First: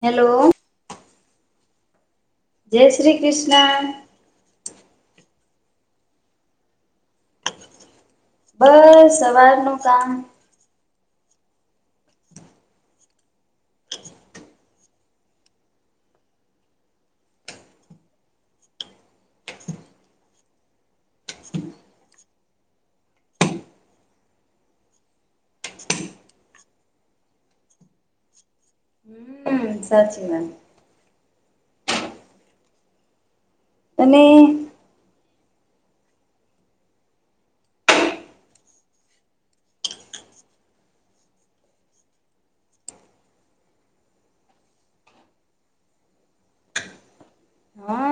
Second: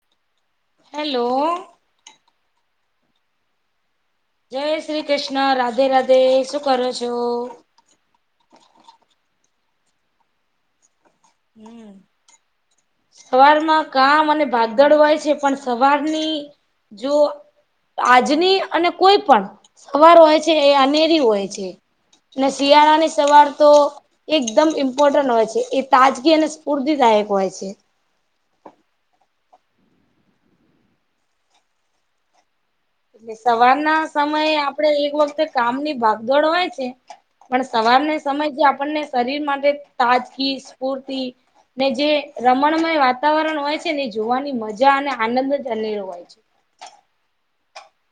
Hello. Hello. જય શ્રી કૃષ્ણ. જય શ્રી કૃષ્ણ રાધે રાધે શું કરો છો. બસ સવારનું કામ. હમ સવારમાં કામ અને ભાગદડ હોય છે પણ. સવારની જો. આજની અને કોઈ પણ સવાર હોય છે, એ અનેરી હોય છે. ને શિયાળાની સવાર તો એકદમ ઇમ્પોર્ટન્ટ હોય છે. તાજગી અને સ્ફૂર્તિદાયક હોય છે. હમ સાચી વાત. એટલે સવાર ના અને સમયે આપડે એક વખતે કામની ભાગ દોડવાય છે. પણ સવારને સમય જે આપણને શરીર માટે તાજગી સ્ફૂર્તિ. ને જે રમણમય વાતાવરણ હોય છે, ને એ જોવાની મજા અને આનંદ અનેરો હોય છે.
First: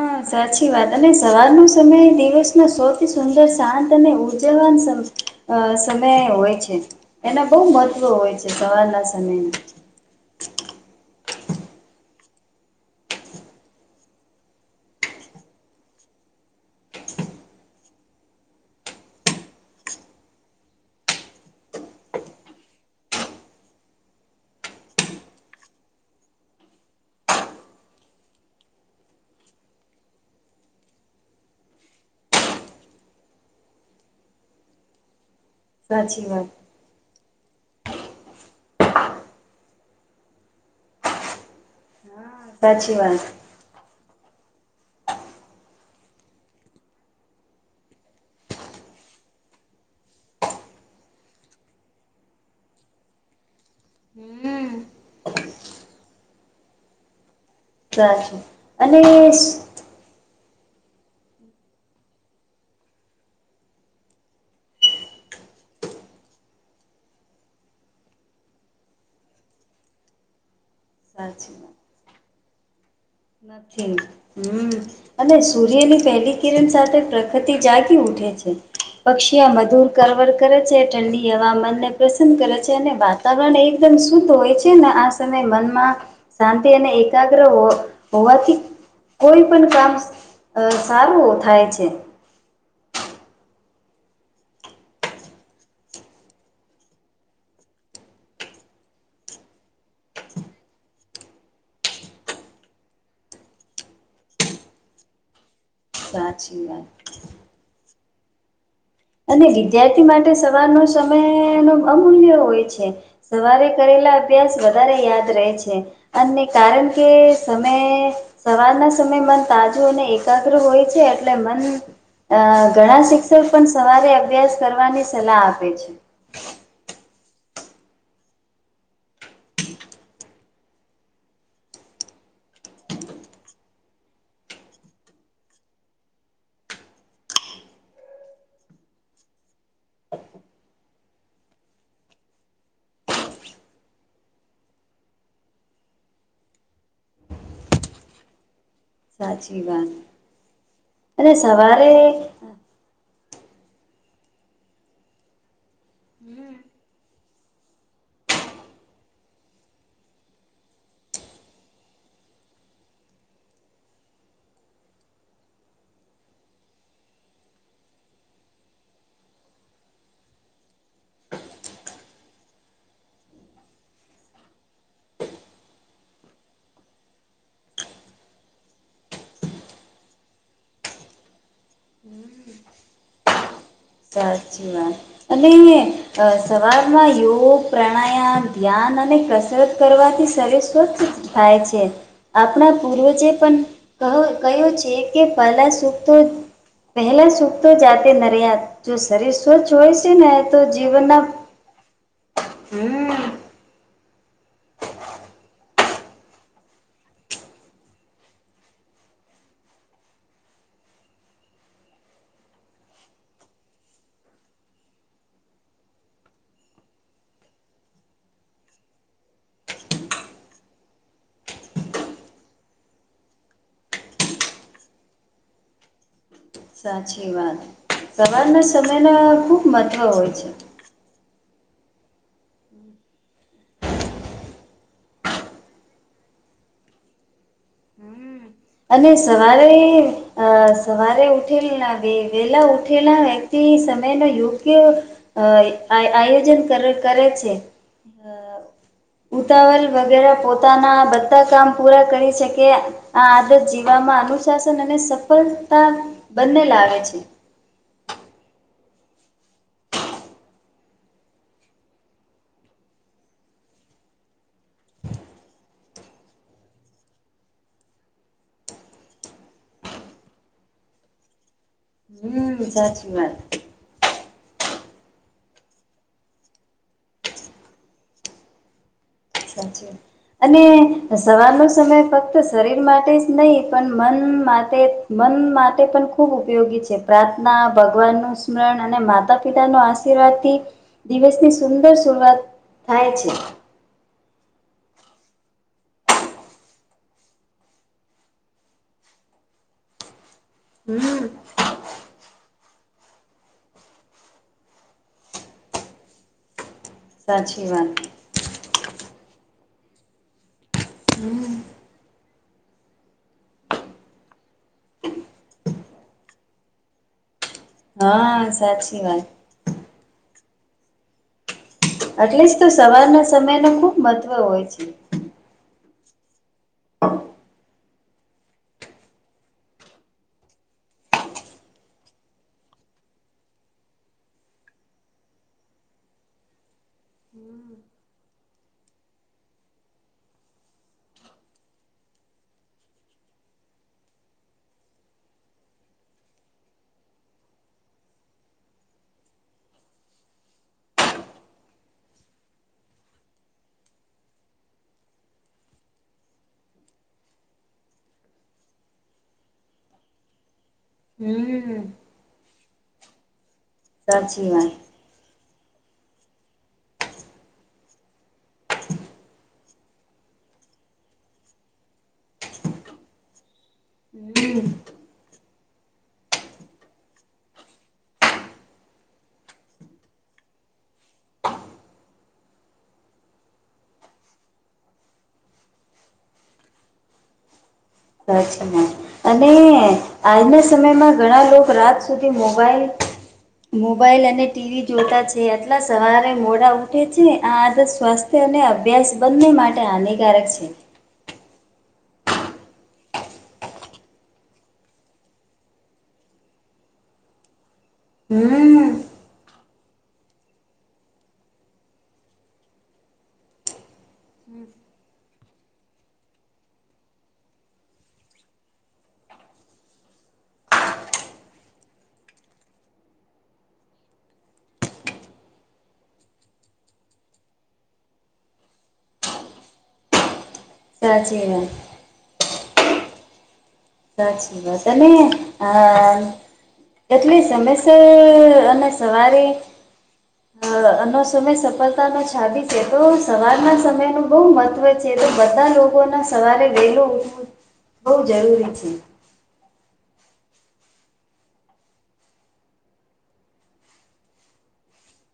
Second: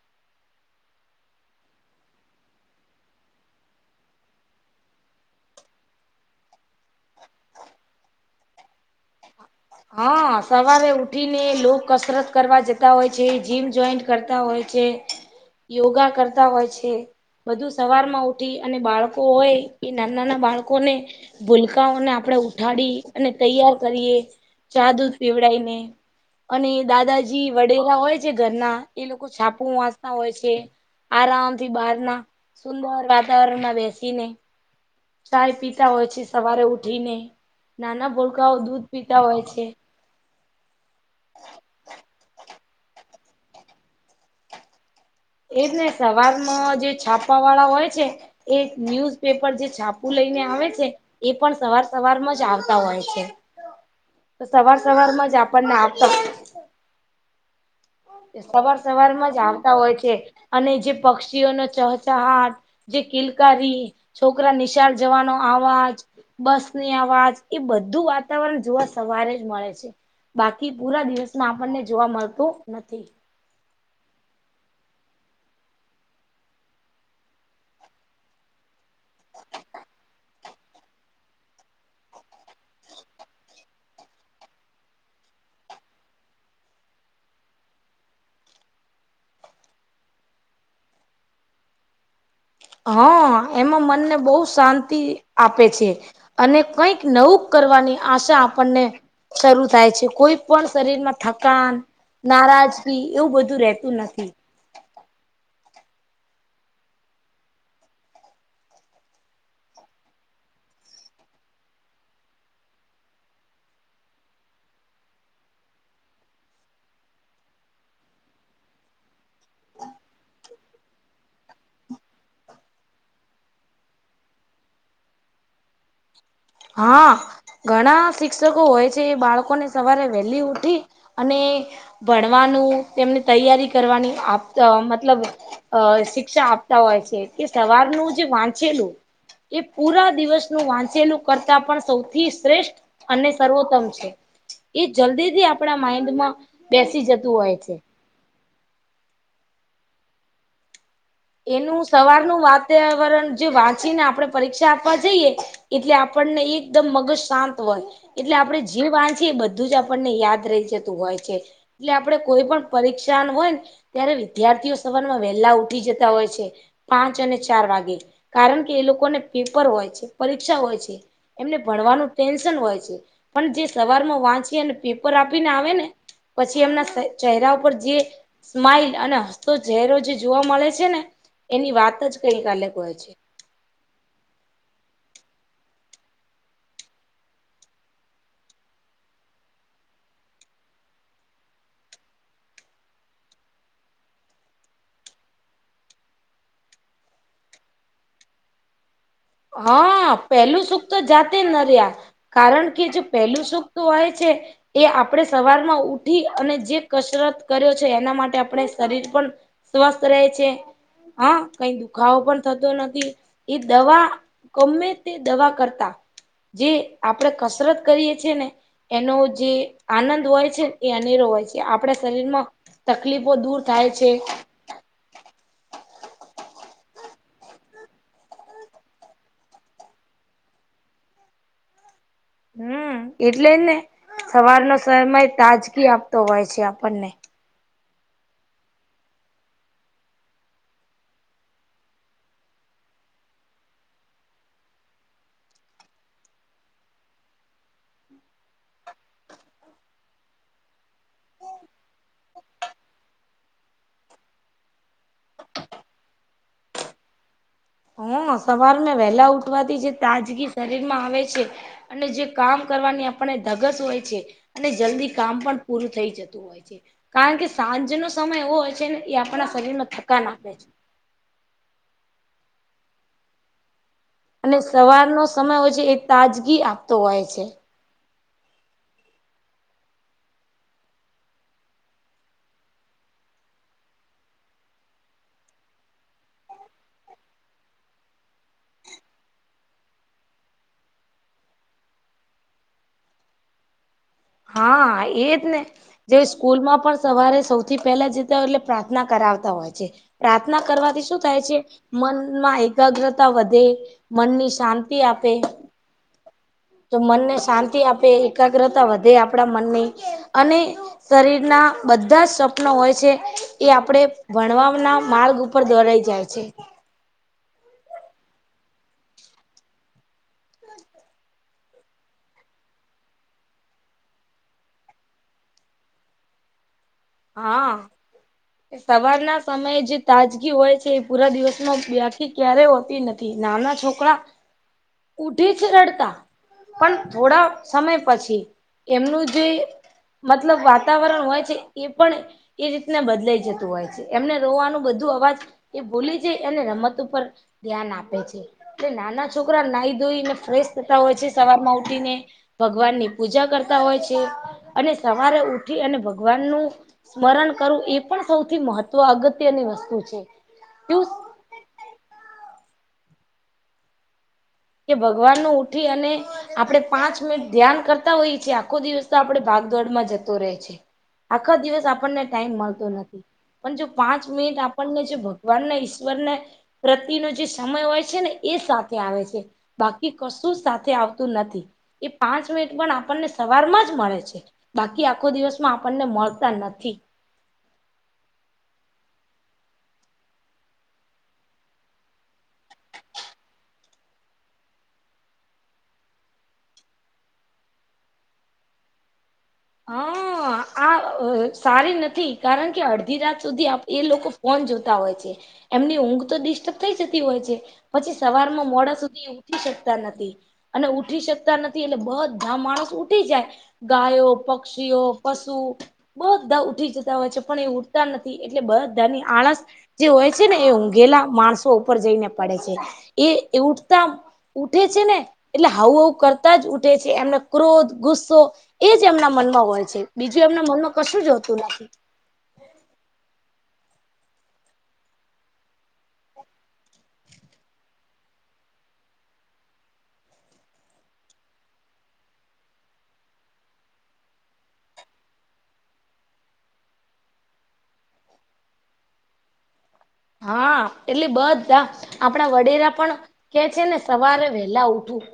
હા, સાચી વાત અને સવાર નો સમય દિવસ ના સૌથી સુંદર શાંત અને ઉજવવાન સમય. અ સમય હોય છે, એના બહુ મહત્વ હોય છે સવારના સમય. હા, સવારે લોકો કસરત કરવા જતા હોય છે. જીમ જોઈન કરતા હોય. જે યોગા કરતા હોય છે. બધું સવાર માં ઉઠી અને બાળકો હોય એ નાના નાના બાળકોને. ભૂલકાઓને આપણેે ઉઠાડી અને તૈયાર કરીએ ચા દૂધ પીવડી ને. અને દાદાજી વડેલા હોય છે ઘરના એ લોકો છાપુ વાચતા હોય છે. આરામથી બહારના સુંદર વાતાવરણમાં બેસીને ચાય પીતા હોય છે સાચી વાત સવારે ઉઠીને નાના ભોલકાઓ દૂધ પીતા હોય છે. હા સાચી વાત એજ ને સવારમાં જે છાપા વાળા હોય છે. એ ન્યૂઝ પેપર જે છાપુું લઈને આવે છે. એ પણ સવાર સવારમાં જ આવતા હોય છે. હમ સવાર સવારમં જ આપણને આવતા સાચું સવાર અને સવારમાં જ આવતા હોય છે અને જે પક્ષીઓનો ચહચહાટ જે કિલકારી છોકરા નિશાળ જવાનો આવાજ બસની અવાજ એ બધું વાતાવરણ જોવા સવારે જ મળે છે. બાકી પૂરા દિવસમાં સાચી વાત આપણને જોવા મળતું નથી. નથી. હમ્મ અને સૂર્યની પહેલી કિરણ સાથે પ્રકૃતિ જાગી ઉઠે છે. પક્ષીઓ મધુર કરવર કરે છે ઠંડી હવા મનને પ્રસંદ કરે છે અને વાતાવરણ એકદમ શુદ્ધ હોય છે ને આ સમય મનમાં શાંતિ અને એકાગ્ર હો હોવાથી કોઈ પણ કામ સારું થાય છે. હા એમાં મનને બહુ શાંતિ આપે છે. અને કંઈક નવુંક કરવાની આશા આપણને શરૂ થાય છે કોઈ પણ શરીરમાં થકાન નારાજગી એવું બધું રહેતું નથી. સાચી વાત અને વિદ્યાર્થી માટે સવારનો સમય નો અમૂલ્ય હોય છે. સવારે કરેલા અભ્યાસ વધારે યાદ રહે છે. અને કારણ કે સમય સવારના સમય મન તાજું અને એકાગ્ર હોય છે એટલે મન અ ઘણા શિક્ષક પણ સવારે અભ્યાસ કરવાની સલાહ આપે છે. હા. ઘણા શિક્ષકો હોય છે બાળકોને સવારે વહેલી ઉઠી અને ભણવાનું તેમની તૈયારી કરવાની મતલબ અ શિક્ષા આપતા હોય છે એ સવારનું જે વાંચેલું. એ પુરા દિવસનું વાંચલું. કરતા પણ સૌથી શ્રેષ્ઠ અને સર્વોત્તમ છે. એ જલ્દીથી આપણા માઈન્ડમાં બેસી જતું હોય છે. સાચી વાત અને સવારે પર્યાવરણ જે વાંચીને આપણે પરીક્ષા આપવા જઈએ. એટલે આપણને એકદમ મગજ શાંત હોય. એટલે આપણે જે વાચએ બધું આપણને યાદ રહી જતું હોય છે. એટલે આપડે કોઈ પણ પરીક્ષા હોયને ત્યારે વિદ્યાર્થીઓ સવાર માં વેહેલા ઉઠી જતા ઉઠતા હોય છે. પાંચ અને ચાર વાગે કારણ કે એ લોકોને પેપર હોય છે પરીક્ષા હોય છે. એમને ભણવાનું ટેન્શન હોય છે. જે સવારમાં વાંચીને પેપર આપીને આવે ને પછી એમના ચહેરા પર જે સ્માઈલ અને હસતો ચહેરો જે જોવા મળે છે. છે ને એની વાત જ કોઈ અલગ હોય છે. સાચી વાત અને અ સવારમાં યોગ પ્રાણાયામ ધ્યાન અને કસરત કરવાથી શરીર સ્વસ્થ થાય છે. આપણા પૂર્વજે પણ કહ્યું છે કે પહેલા સુખ તો પહેલા સુખ તો જાતે નરિયા જો શરીર સ્વચ્છ હોય છે હા ને તો પહેલું સુખ જીવનના જાતે ન રહ્યા. કારણ કે જે પહેલું સુખ તો હોય છે. એ આપણે સવારમાં ઉઠી અને જે કસરત કર્યો છે એના માટે આપણે શરીર પણ સ્વસ્થ રહે છે હ કઈ દુખાવો પણ થતો નથી એ દવા ગમે તે દવા કરતા જે આપણેે કસરત કરીએ છીએ ને એનો જે આનંદ હોય છેને એ અનેરો હોય છે આપણા શરીરમાં તકલીફો દૂર થાય છે. સાચી વાત સવારના સમયના ખૂબ મહત્ત્વ હોય છે. હમ એટલે જ ને સવારનો સમય તાજગી આપતો હોય છે આપણને. અને સવારે અ સવારે ઉઠેલા વેલા ઉઠેલા વ્યક્તિ સમય ન યોગ્ય અ આ આયોજન કર કરે છે. ઉતાવલ વગર આ પોતાના બધા કામ પૂરા કરી શકેએ આ જીવવામાં અનુશાસન અને સફળતા બંને લાવે છે. હ સવાર મા વહેલા ઉઠવાથી જે તાજગી શરીર માં આવે છે અને જે કામ કરવાની આપને ધગસ હોય છે અને જલ્દી કામ પણ પૂરું થઈ જતું હોય છે. કારણ કે સાંજ ન સમય એવો હોય છે ને એ આપણા શરીર માં થકાન આપે છે. હુ સાચી વાત. અને સવારનો સમય હોય છે એ તાજગી આપતો હોય છે. સાંજે અને સવારનો સમય ફક્ત શરીર માટે જ નહી પણ મન માટે મન માટે પણ ખૂબ ઉપયોગી છે પ્રાર્થના ભગવાનનું સ્મરણ અને માતા પિતાના આસ્થા. એનાથી દિવસની સુંદર શરૂઆત થાય છે. હા એજ ને. જે સ્કૂલમાં પણ સવારે સૌથી પહેલા જતા હોય એટલે પ્રાર્થના કરાવતા હોય છે. પ્રાર્થના કરવાથી હમ શું થાય છે? મનમાં એકાગ્રતા વધે મનની શાંતિ આપે તો મનને સાચી શાંતિ વાત આપે એકાગ્રતા વધે આપણા મનની અને શરીરના બધા જ સ્વપ્નો હોય છે એ આપડે ભણવાના માર્ગ ઉપર દોરાઈ જાય છે. હ ન સાચી વાત. એટલે જ તો સવારના સમય નું ખુબ મહત્વ હોય છે. હા. સવારના સમયે જે તાજગી હોય છે એ પૂરા દિવસમાં બાકી ક્યારેય હોતી નથી. નાના છોકરા હ [unintelligible] ઉઠી જ રડતા. પણ થોડા સમય પછી એમનું જે મતલબ વાતાવરણ હોય છે એ પણ એ રીતને બદલાઈ. જતું હોય છે એમને રોવાનું બધું અવાજ એ ભૂલી જાય અને રમત ઉપર ધ્યાન આપે છે એટલે નાના છોકરા નાહી ધોઈ ને ફ્રેશ થતા હોય છે સવાર માં ઉઠીને. ભગવાન ની પૂજા કરતા હોય છે અને સવારે ઉઠી અને ભગવાનનું. સ્મરણ કરવું એ પણ સૌથી મહત્વ અગત્યની વસ્તુ છે અહ. હમ સાચી વાણી કે ભગવાન નું ઉઠી અને. આપડણે પાંચ મિનિટ ધ્યાન કરતા હોઈએ છીએ આખો દિવસ તો આપણેે ભાગદોડમાં જતો રહે છે. આખા દિવસ આપણને ટાઈમ મળતો નથી. પણ જો પાંચ મિનિટ હમ આપણને જો ભગવાનને ઈશ્વર ને પ્રતિનો જે સમય હોય છે ને એ સાથે આવે છે. બાકી કશું સાથે આવતું નથી. એ પાંચ મિનિટ પણ આપણને સવારમાં જ મળે છે. બાકી આખો દિવસમાં આપણને મળતા નથી. સાચી વાત છે અને આજના સમયમાં ઘણા લોકો રાત સુધી મોબાઈલ મોબાઈલ અને ટી વી જોતા છે આટલા સવારે મોડા ઊઠે છે આ આદત સ્વાસ્થ્ય અને અભ્યાસ બંને માટે હાનિકારક છે. અ સારી નથી કારણ કે અડધી રાત સુધી આપ એ લોકો ફોન જોતા હોય છે. એમની ઊંઘ તો ડિસ્ટર્બ થઈ જતી હોય છે, પછી સવાર માં હમ મોડા સુધી ઉઠી શકતા નથી અને ઉઠી શકતા નથી એટલે બધા માણસ ઉઠી જાય. ગાયો પક્ષીઓ, પશુ બધા ઉઠી જતા હોય છે પણ એ ઉઠતા નથી એટલે બધાની આળસ જે હોય છે ને એ ઊંઘેલા માણસો ઉપર જઈને પડે છે. એ એ ઉઠતા ઉઠે છે ને એટલે હાઉ હાઉ કરતા જ ઉઠે છે. એમને ક્રોધ ગુસ્સો એજ એજ એમના મનમાં હોય છે. બીજું એમના મનમાં કશું જ સાચી હોતું વાત નથી. સાચી વાત તને આ એટલી સમયસર અને સવારે નો સમય સફળતા નો છાબી છે તો સવારના સમય નો બઉ મહત્વ છે. તો બધા લોકો ના સવારે વેલુ ઉઠવું બઉ જરૂરી છે. [inaudible] હા એટલે બધા આપડા વડિલે પણ કે છે ને સવારે વેલા ઉઠવું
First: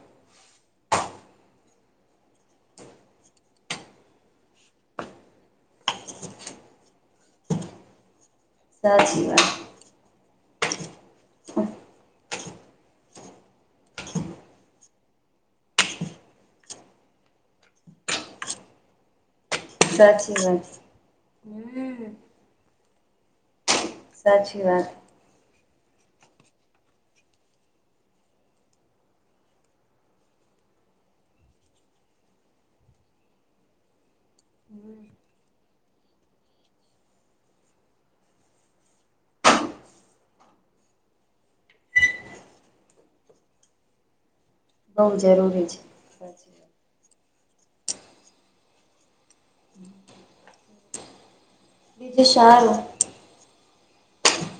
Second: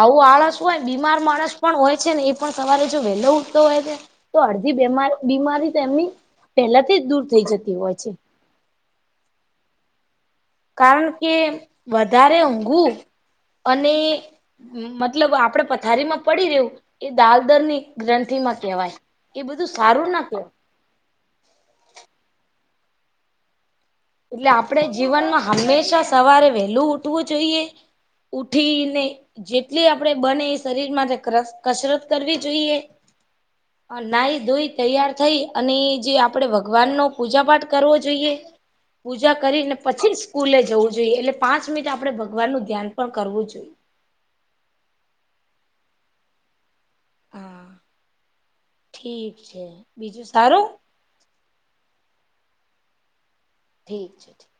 આવું આળસ હોય બીમાર માણસ પણ હોય છે ને એ પણ સવારે જો વેહેલો ઉઠતો હોય તો તો અડધી બેમા બીમારી તો એમની પહેલાથી જ દૂર થઈ જતી હોય છે. સાચી વાત કારણ કે વધારે ઊંઘવુ અને મતલબ આપડે પથારી માં પડી રહ્યું એ દાલદર ની ગ્રંથિ માં કેહેવાય એ બધું સારું ના કેવા હમ એટલે સાચી આપડે વાત જીવનમાં હંમેશા સવારે વહેલું ઉઠવું જોઈએ. ઉઠીને જેટલી આપડે બને એ શરીર માં કસરત કરવી જોઈએ. [inaudible] અન નાહી ધોઈ તૈયાર થઈ અને જે આપડે ભગવાન નો પૂજા પાઠ કરવો જોઈએ. પૂજા કરીને પછી સ્કૂલે જવું જોઈએ એટલે પાંચ મિનિટ આપણે ભગવાનનુ ધ્યાન પણ કરવું જોઈએ. બોવ જરૂરી છે. [inaudible] હા ઠીક છે બીજું સારું? બીજુ સારુ. ઠીક છે ઠીક.